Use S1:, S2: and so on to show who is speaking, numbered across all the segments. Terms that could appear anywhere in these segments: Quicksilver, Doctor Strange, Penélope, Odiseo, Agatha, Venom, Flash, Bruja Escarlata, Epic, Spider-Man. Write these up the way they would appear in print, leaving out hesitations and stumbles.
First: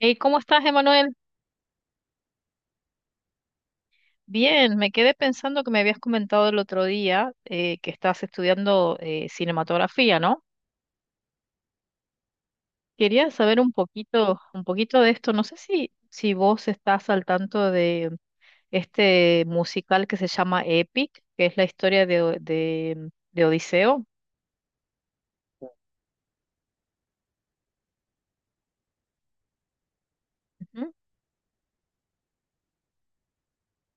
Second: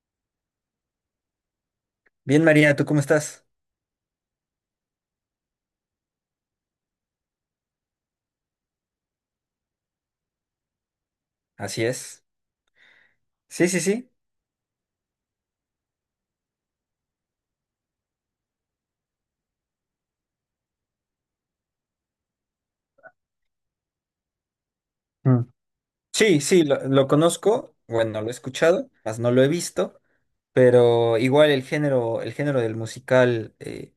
S1: Hey, ¿cómo estás, Emanuel?
S2: Bien, María, ¿tú cómo estás?
S1: Bien, me quedé pensando que me habías comentado el otro día que estás estudiando cinematografía, ¿no?
S2: Así es.
S1: Quería saber
S2: Sí, sí, sí.
S1: un poquito de esto. No sé si vos estás al tanto de este musical que se llama Epic, que es la historia de, de Odiseo.
S2: Mm. Sí, sí, lo conozco. Bueno, lo he escuchado, más no lo he visto,
S1: Ujú.
S2: pero igual el género del musical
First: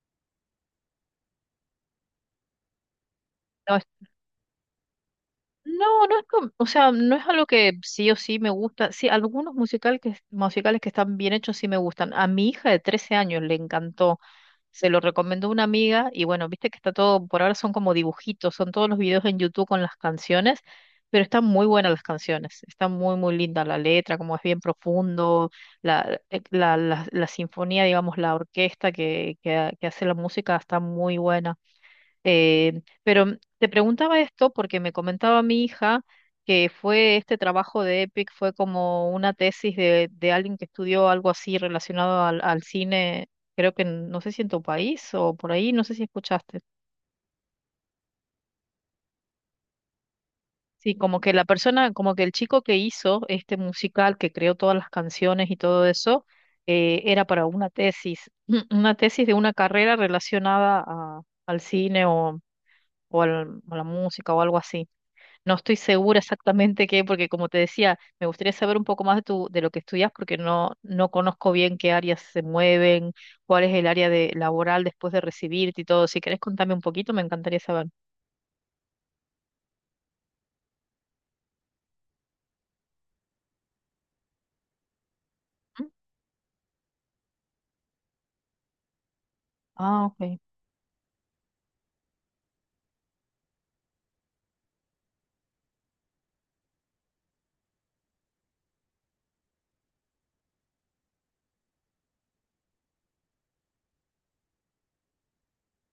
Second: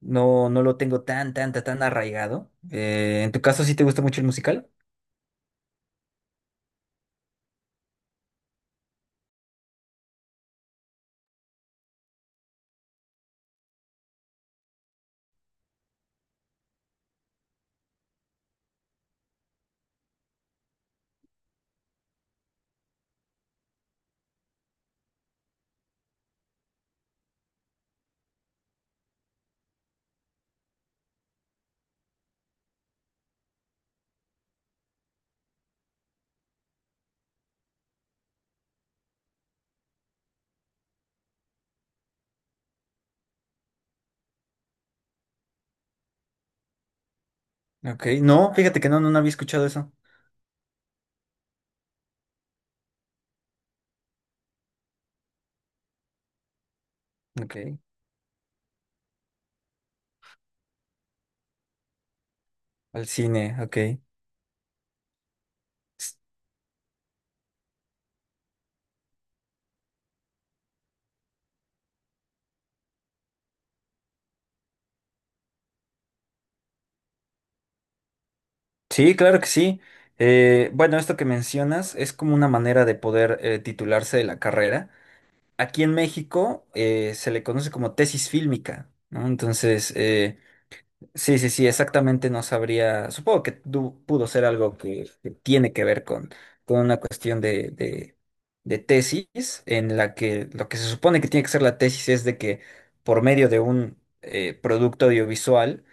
S2: no, no lo tengo tan, tan, tan, tan arraigado. ¿En tu caso sí
S1: No,
S2: te gusta mucho el musical?
S1: No, no es o sea, no es algo que sí o sí me gusta. Sí, algunos musicales que están bien hechos sí me gustan. A mi hija de 13 años le encantó. Se lo recomendó una amiga y bueno, viste que está todo, por ahora son como dibujitos, son todos los videos en YouTube con las canciones, pero están muy buenas las canciones. Está muy, muy linda la letra, como es bien profundo, la sinfonía, digamos, la orquesta que hace la música está muy buena. Pero te preguntaba esto porque me comentaba mi hija que fue este trabajo de EPIC, fue como una tesis de alguien que estudió algo así relacionado al cine, creo que no sé si en tu país o por ahí, no sé si escuchaste.
S2: Ok, no, fíjate que no, no, no había escuchado eso.
S1: Sí, como que la persona, como que el chico que hizo este musical, que creó todas las canciones y todo eso, era para
S2: Ok,
S1: una tesis, una tesis de una carrera relacionada al cine o,
S2: al cine,
S1: a
S2: ok.
S1: la música o algo así. No estoy segura exactamente qué, porque como te decía, me gustaría saber un poco más de de lo que estudias, porque no conozco bien qué áreas se mueven, cuál es el área de laboral después de recibirte y todo. Si querés contarme un poquito, me encantaría saber.
S2: Sí, claro que sí. Bueno, esto que mencionas es como una manera de poder titularse de la carrera. Aquí
S1: Ujú.
S2: en México se le conoce como tesis fílmica, ¿no? Entonces,
S1: Ah, ok.
S2: sí, sí, sí, exactamente no sabría, supongo que pudo ser algo que tiene que ver con una cuestión de tesis, en la que lo que se supone que tiene que ser la tesis es de que por medio de un producto audiovisual,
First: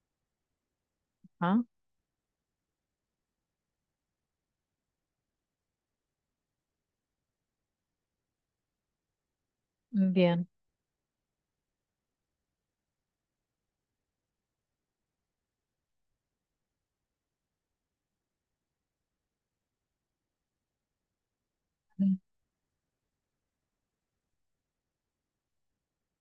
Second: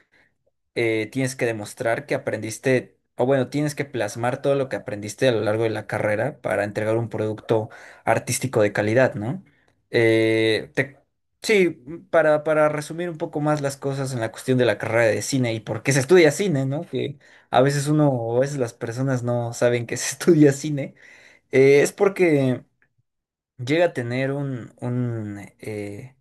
S2: tienes que
S1: Ah,
S2: demostrar que aprendiste, o bueno, tienes que plasmar todo lo que aprendiste a lo largo de la carrera para entregar un producto artístico de calidad, ¿no?
S1: bien.
S2: Eh, te- sí, para resumir un poco más las cosas en la cuestión de la carrera de cine y por qué se estudia cine, ¿no? Que a veces uno o a veces las personas no saben que se estudia cine, es
S1: Mm.
S2: porque llega a tener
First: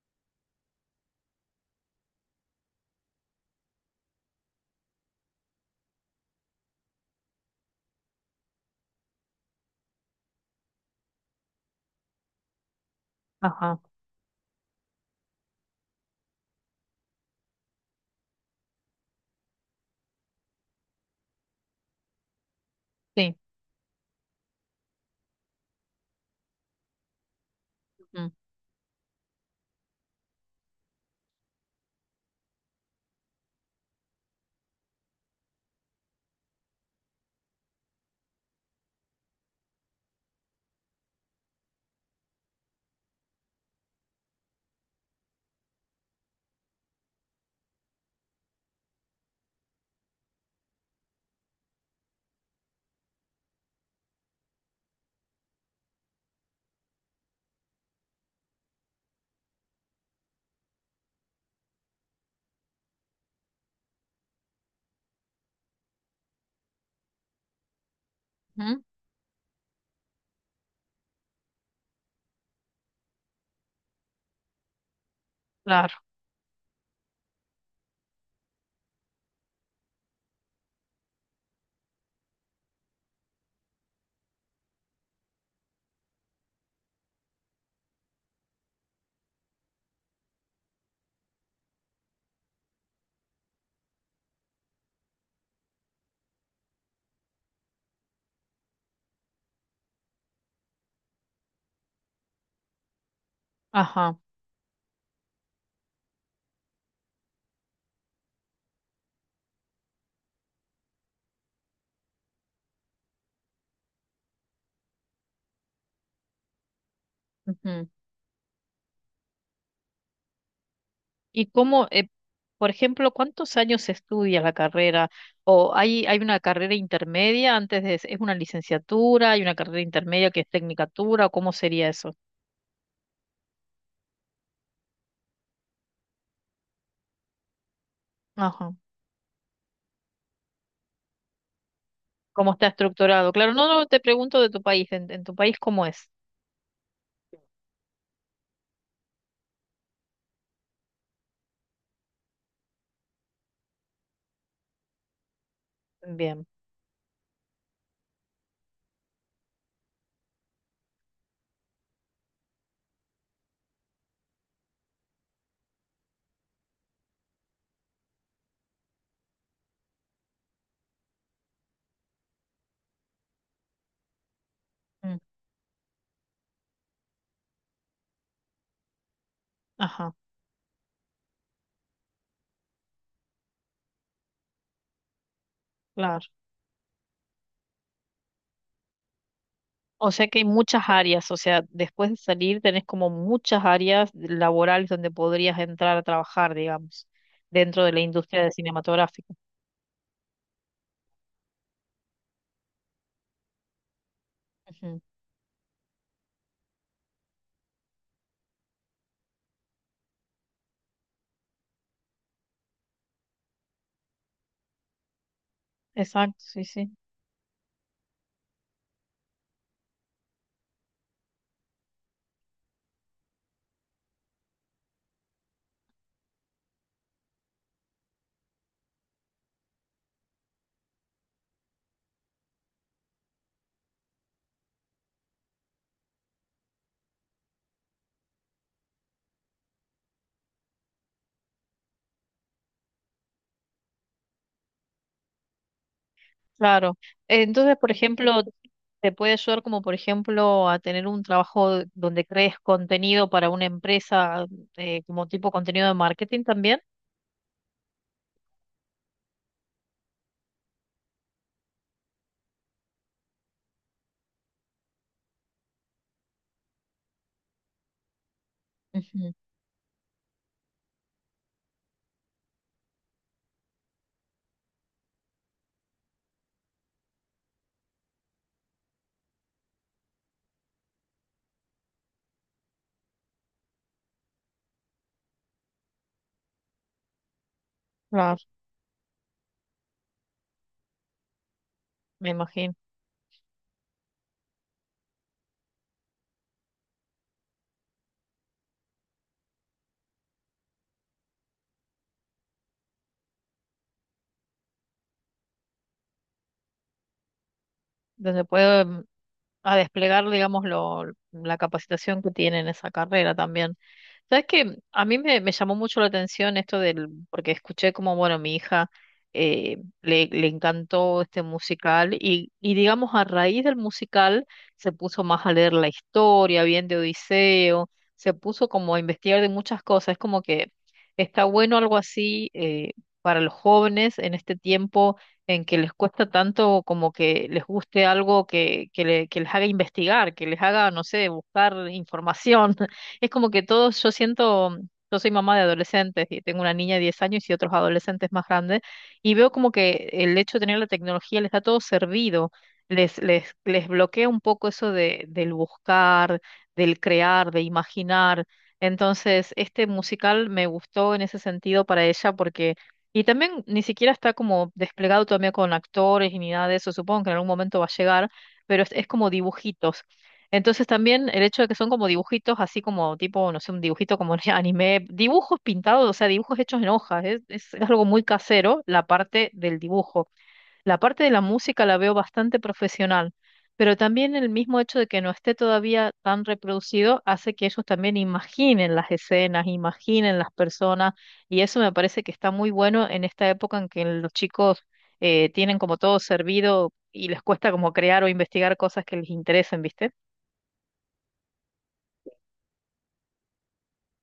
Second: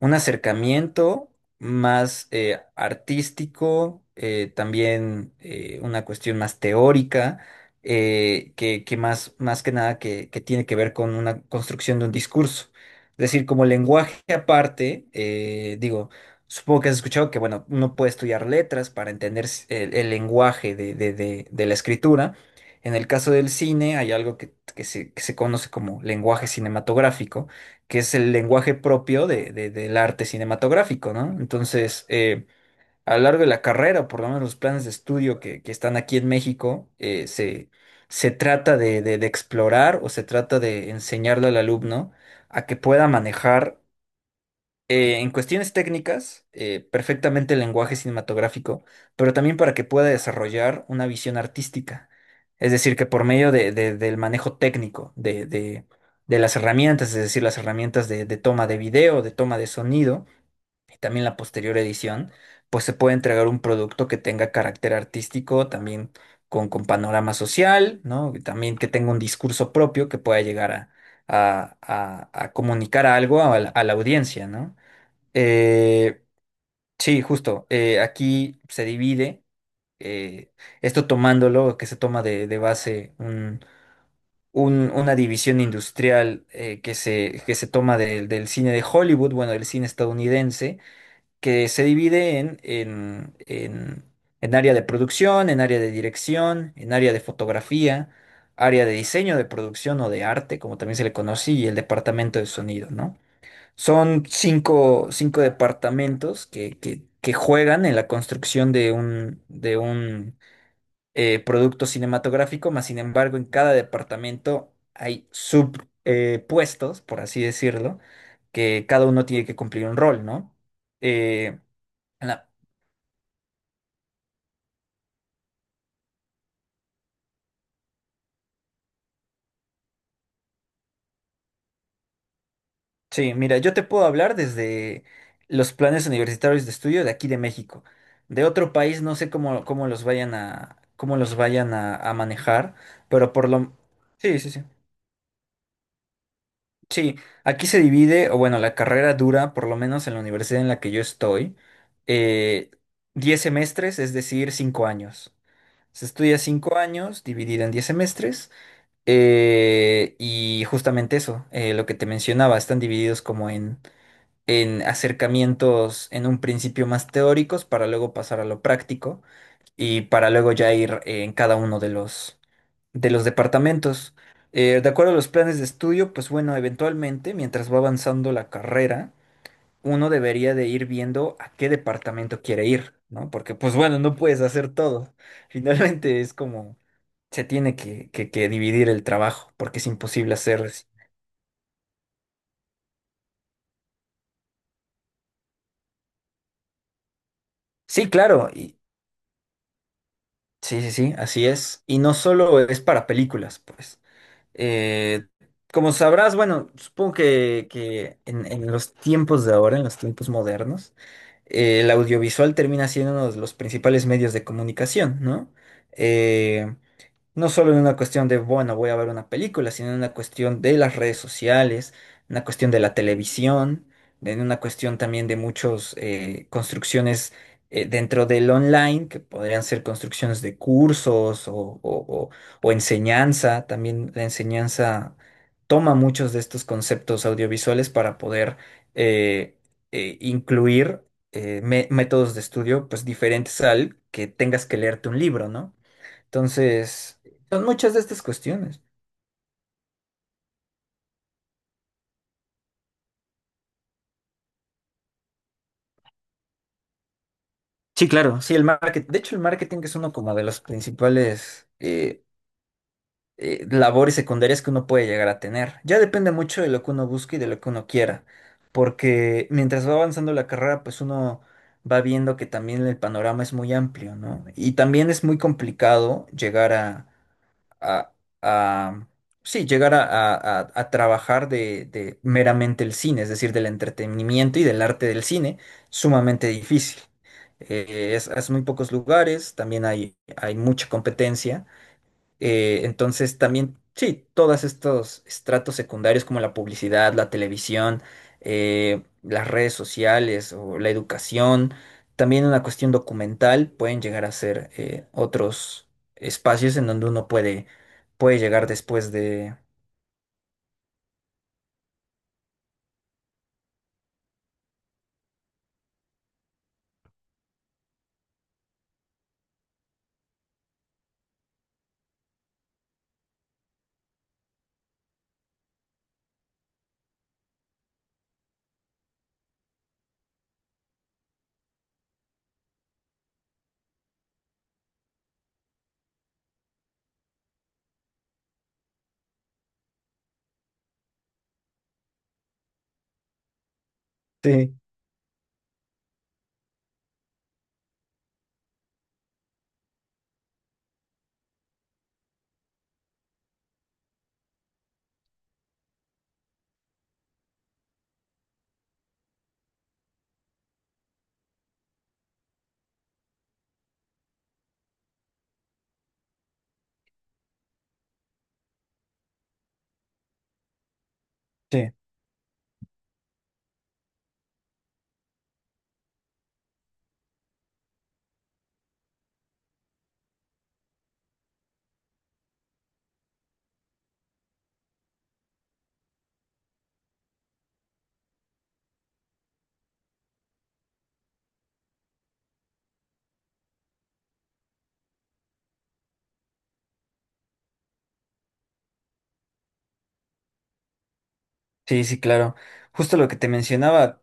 S2: un acercamiento más artístico, también una cuestión más teórica, que más, más que nada que, que tiene que ver con una construcción de un discurso. Es decir, como
S1: Ajá.
S2: lenguaje aparte, digo, supongo que has escuchado que, bueno, uno puede estudiar letras para entender el lenguaje de la escritura. En el caso
S1: Sí.
S2: del cine hay algo que se conoce como lenguaje cinematográfico que es
S1: Ujú.
S2: el lenguaje propio de, del arte cinematográfico, ¿no? Entonces, a lo largo de la carrera, o por lo menos los planes de estudio que están aquí en México, se, se trata de, de explorar o se trata de enseñarle al alumno a que pueda manejar en cuestiones técnicas, perfectamente el lenguaje cinematográfico, pero también para que pueda desarrollar una visión artística. Es decir, que por medio del manejo técnico, de las herramientas, es decir, las herramientas de toma de video, de toma de sonido y también la posterior edición, pues se puede entregar un producto que tenga carácter artístico, también con panorama social, ¿no? Y también
S1: Ujú.
S2: que tenga un discurso propio que pueda llegar a, a comunicar algo a la audiencia, ¿no?
S1: Claro.
S2: Eh, sí, justo. Aquí se divide, eh, esto tomándolo, que se toma de base una división industrial que se toma del del cine de Hollywood, bueno, del cine estadounidense, que se divide en área de producción, en área de dirección, en área de fotografía, área de diseño de producción o de arte, como también se le conoce, y el departamento de sonido, ¿no?
S1: Ajá.
S2: Son cinco, cinco departamentos que juegan en la construcción de un producto cinematográfico, mas sin embargo, en cada departamento hay subpuestos, por así
S1: Ujú.
S2: decirlo, que cada uno tiene que cumplir un rol, ¿no?
S1: ¿Y
S2: Eh,
S1: cómo,
S2: en la-
S1: por ejemplo, cuántos años se estudia la carrera? ¿O hay una carrera intermedia antes de, es una licenciatura, hay una carrera intermedia que es tecnicatura, o cómo sería eso?
S2: sí, mira, yo te puedo hablar desde los planes universitarios de estudio de aquí de México. De otro
S1: Ajá.
S2: país no sé cómo, cómo los vayan a, cómo los vayan a
S1: ¿Cómo está
S2: manejar,
S1: estructurado?
S2: pero por
S1: Claro, no,
S2: lo...
S1: no, te
S2: Sí,
S1: pregunto de
S2: sí,
S1: tu
S2: sí.
S1: país, en tu país cómo es.
S2: Sí, aquí se divide, o bueno, la carrera dura, por lo menos en la universidad en la que yo estoy, eh, 10 semestres, es decir, 5 años. Se estudia
S1: Bien.
S2: 5 años, dividida en 10 semestres, y justamente eso, lo que te mencionaba, están divididos como en acercamientos en un principio más teóricos para luego pasar a lo práctico y para luego ya ir en cada uno de los departamentos. De acuerdo a
S1: Mm,
S2: los planes de estudio, pues bueno, eventualmente, mientras va avanzando la carrera, uno
S1: ajá,
S2: debería de ir viendo a qué departamento quiere ir, ¿no? Porque pues bueno, no puedes hacer todo. Finalmente
S1: claro.
S2: es como se tiene que dividir el trabajo, porque es
S1: O sea
S2: imposible
S1: que hay
S2: hacer.
S1: muchas áreas, o sea, después de salir tenés como muchas áreas laborales donde podrías entrar a trabajar, digamos, dentro de la
S2: Sí,
S1: industria de
S2: claro, y
S1: cinematográfica.
S2: sí, sí, sí, así es. Y no solo es para películas, pues.
S1: Ujú.
S2: Eh, como sabrás, bueno, supongo que en los tiempos de ahora, en los tiempos modernos, el audiovisual termina siendo uno de los principales medios de comunicación, ¿no?
S1: Exacto, sí,
S2: Eh,
S1: sí.
S2: no solo en una cuestión de, bueno, voy a ver una película, sino en una cuestión de las redes sociales, una cuestión de la televisión, en una cuestión también de muchas construcciones dentro del online, que podrían ser construcciones de cursos o, o- o- o enseñanza. También la enseñanza toma muchos de estos conceptos audiovisuales para poder eh, incluir métodos de estudio pues diferentes al que tengas que leerte un libro, ¿no?
S1: Claro.
S2: Entonces, son
S1: Entonces, por
S2: muchas de estas
S1: ejemplo,
S2: cuestiones.
S1: te puede ayudar como, por ejemplo, a tener un trabajo donde crees contenido para una empresa, como tipo contenido de marketing también.
S2: Sí, claro, sí, el marketing. De hecho, el marketing es uno como de los principales labores secundarias que uno puede llegar a tener. Ya depende mucho de lo que uno busque y de lo que uno quiera,
S1: Ujú,
S2: porque mientras va avanzando la carrera, pues uno va viendo que también el panorama es muy amplio, ¿no? Y también es muy complicado llegar a, a- sí, llegar a, a trabajar de meramente el cine, es decir, del entretenimiento y del arte del cine, sumamente difícil.
S1: claro,
S2: Es muy pocos lugares, también hay mucha competencia.
S1: me imagino.
S2: Entonces también, sí, todos estos estratos secundarios como la publicidad, la televisión, las redes sociales o la educación, también una cuestión documental pueden llegar a ser otros espacios en donde uno puede, puede
S1: Donde
S2: llegar
S1: puede mm,
S2: después de...
S1: a desplegar, digamos, la capacitación que tiene en esa carrera también. Sabes que a me llamó mucho la atención esto del, porque escuché como, bueno, mi hija eh, le encantó este musical y digamos a raíz del musical se puso más a leer la historia, bien de Odiseo, se puso como a investigar de muchas cosas, es como que está bueno algo así para los jóvenes en este tiempo en que les cuesta tanto como que les guste algo que les haga investigar, que les haga, no sé, buscar información. Es como que todos, yo
S2: Sí,
S1: siento, yo soy mamá de adolescentes y tengo una niña de 10 años y otros adolescentes más grandes, y veo como que el hecho de tener la tecnología les da todo servido, les bloquea un poco eso del buscar, del crear, de imaginar. Entonces, este musical me gustó en ese sentido para ella porque, y también ni siquiera está como desplegado todavía con actores y ni nada de eso, supongo que en algún momento va a llegar, pero es como dibujitos. Entonces también el hecho de que son
S2: sí.
S1: como dibujitos, así como tipo, no sé, un dibujito como de anime, dibujos pintados, o sea, dibujos hechos en hojas, es algo muy casero la parte del dibujo. La parte de la música la veo bastante profesional, pero también el mismo hecho de que no esté todavía tan reproducido hace que ellos también imaginen las escenas, imaginen las personas, y eso me parece que está muy bueno en esta época en que los chicos tienen como todo servido y les cuesta como crear o investigar cosas que les interesen, ¿viste?
S2: Sí, sí, claro. Justo lo que te mencionaba.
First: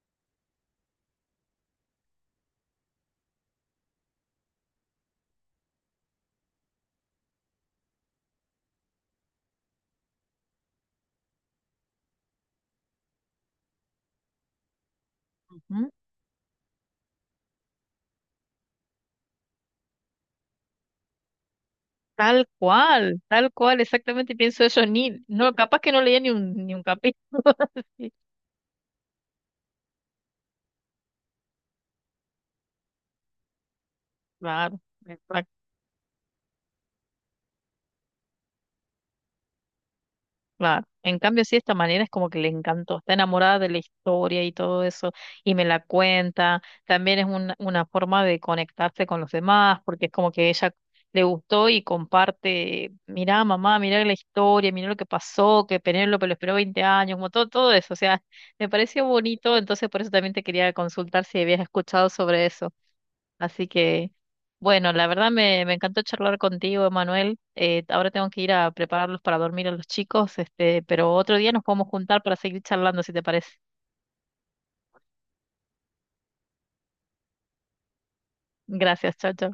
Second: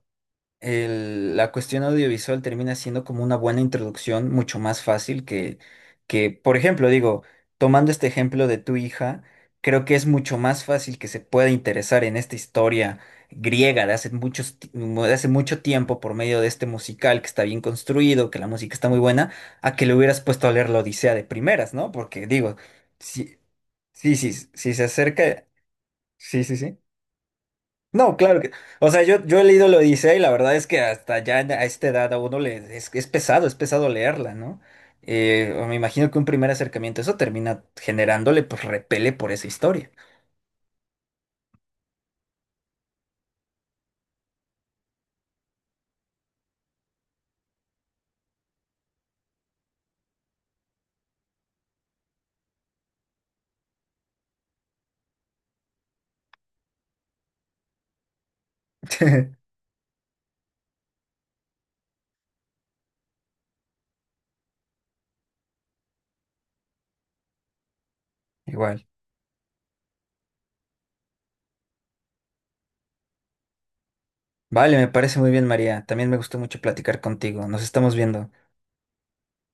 S2: La cuestión audiovisual termina siendo como una buena introducción, mucho más fácil que, por ejemplo, digo, tomando este ejemplo de tu hija, creo que es mucho más fácil que se pueda interesar en esta historia griega de hace muchos, de hace mucho
S1: Ujú.
S2: tiempo por medio de este musical que está bien construido, que la música está muy buena, a que le hubieras puesto a leer la Odisea de primeras, ¿no? Porque digo, si,
S1: Tal cual,
S2: sí, sí,
S1: exactamente
S2: sí,
S1: pienso
S2: si se
S1: eso, ni,
S2: acerca,
S1: no, capaz que no leía
S2: sí, sí,
S1: ni
S2: sí.
S1: un capítulo.
S2: No, claro que. O sea, yo he leído la Odisea y la verdad es que hasta ya a esta edad a uno le es pesado leerla, ¿no?
S1: Sí, claro,
S2: Me imagino que un primer acercamiento, eso termina generándole, pues, repele por esa historia.
S1: claro. En cambio, sí, esta manera es como que le encantó, está enamorada de la historia y todo eso, y me la cuenta. También es una forma de conectarse con los demás, porque es como que ella le gustó y comparte, mirá mamá, mirá la historia, mirá lo que pasó, que Penélope lo esperó 20 años, como todo, todo eso. O sea, me pareció bonito, entonces por eso también te quería consultar si habías escuchado sobre eso. Así que, bueno, la verdad me encantó charlar contigo, Emanuel. Ahora tengo que ir a
S2: Igual.
S1: prepararlos para dormir a los chicos, este, pero otro día nos podemos juntar para seguir charlando, si te parece.
S2: Vale, me parece muy bien, María. También me gustó mucho platicar contigo. Nos estamos viendo.
S1: Gracias, chao, chao.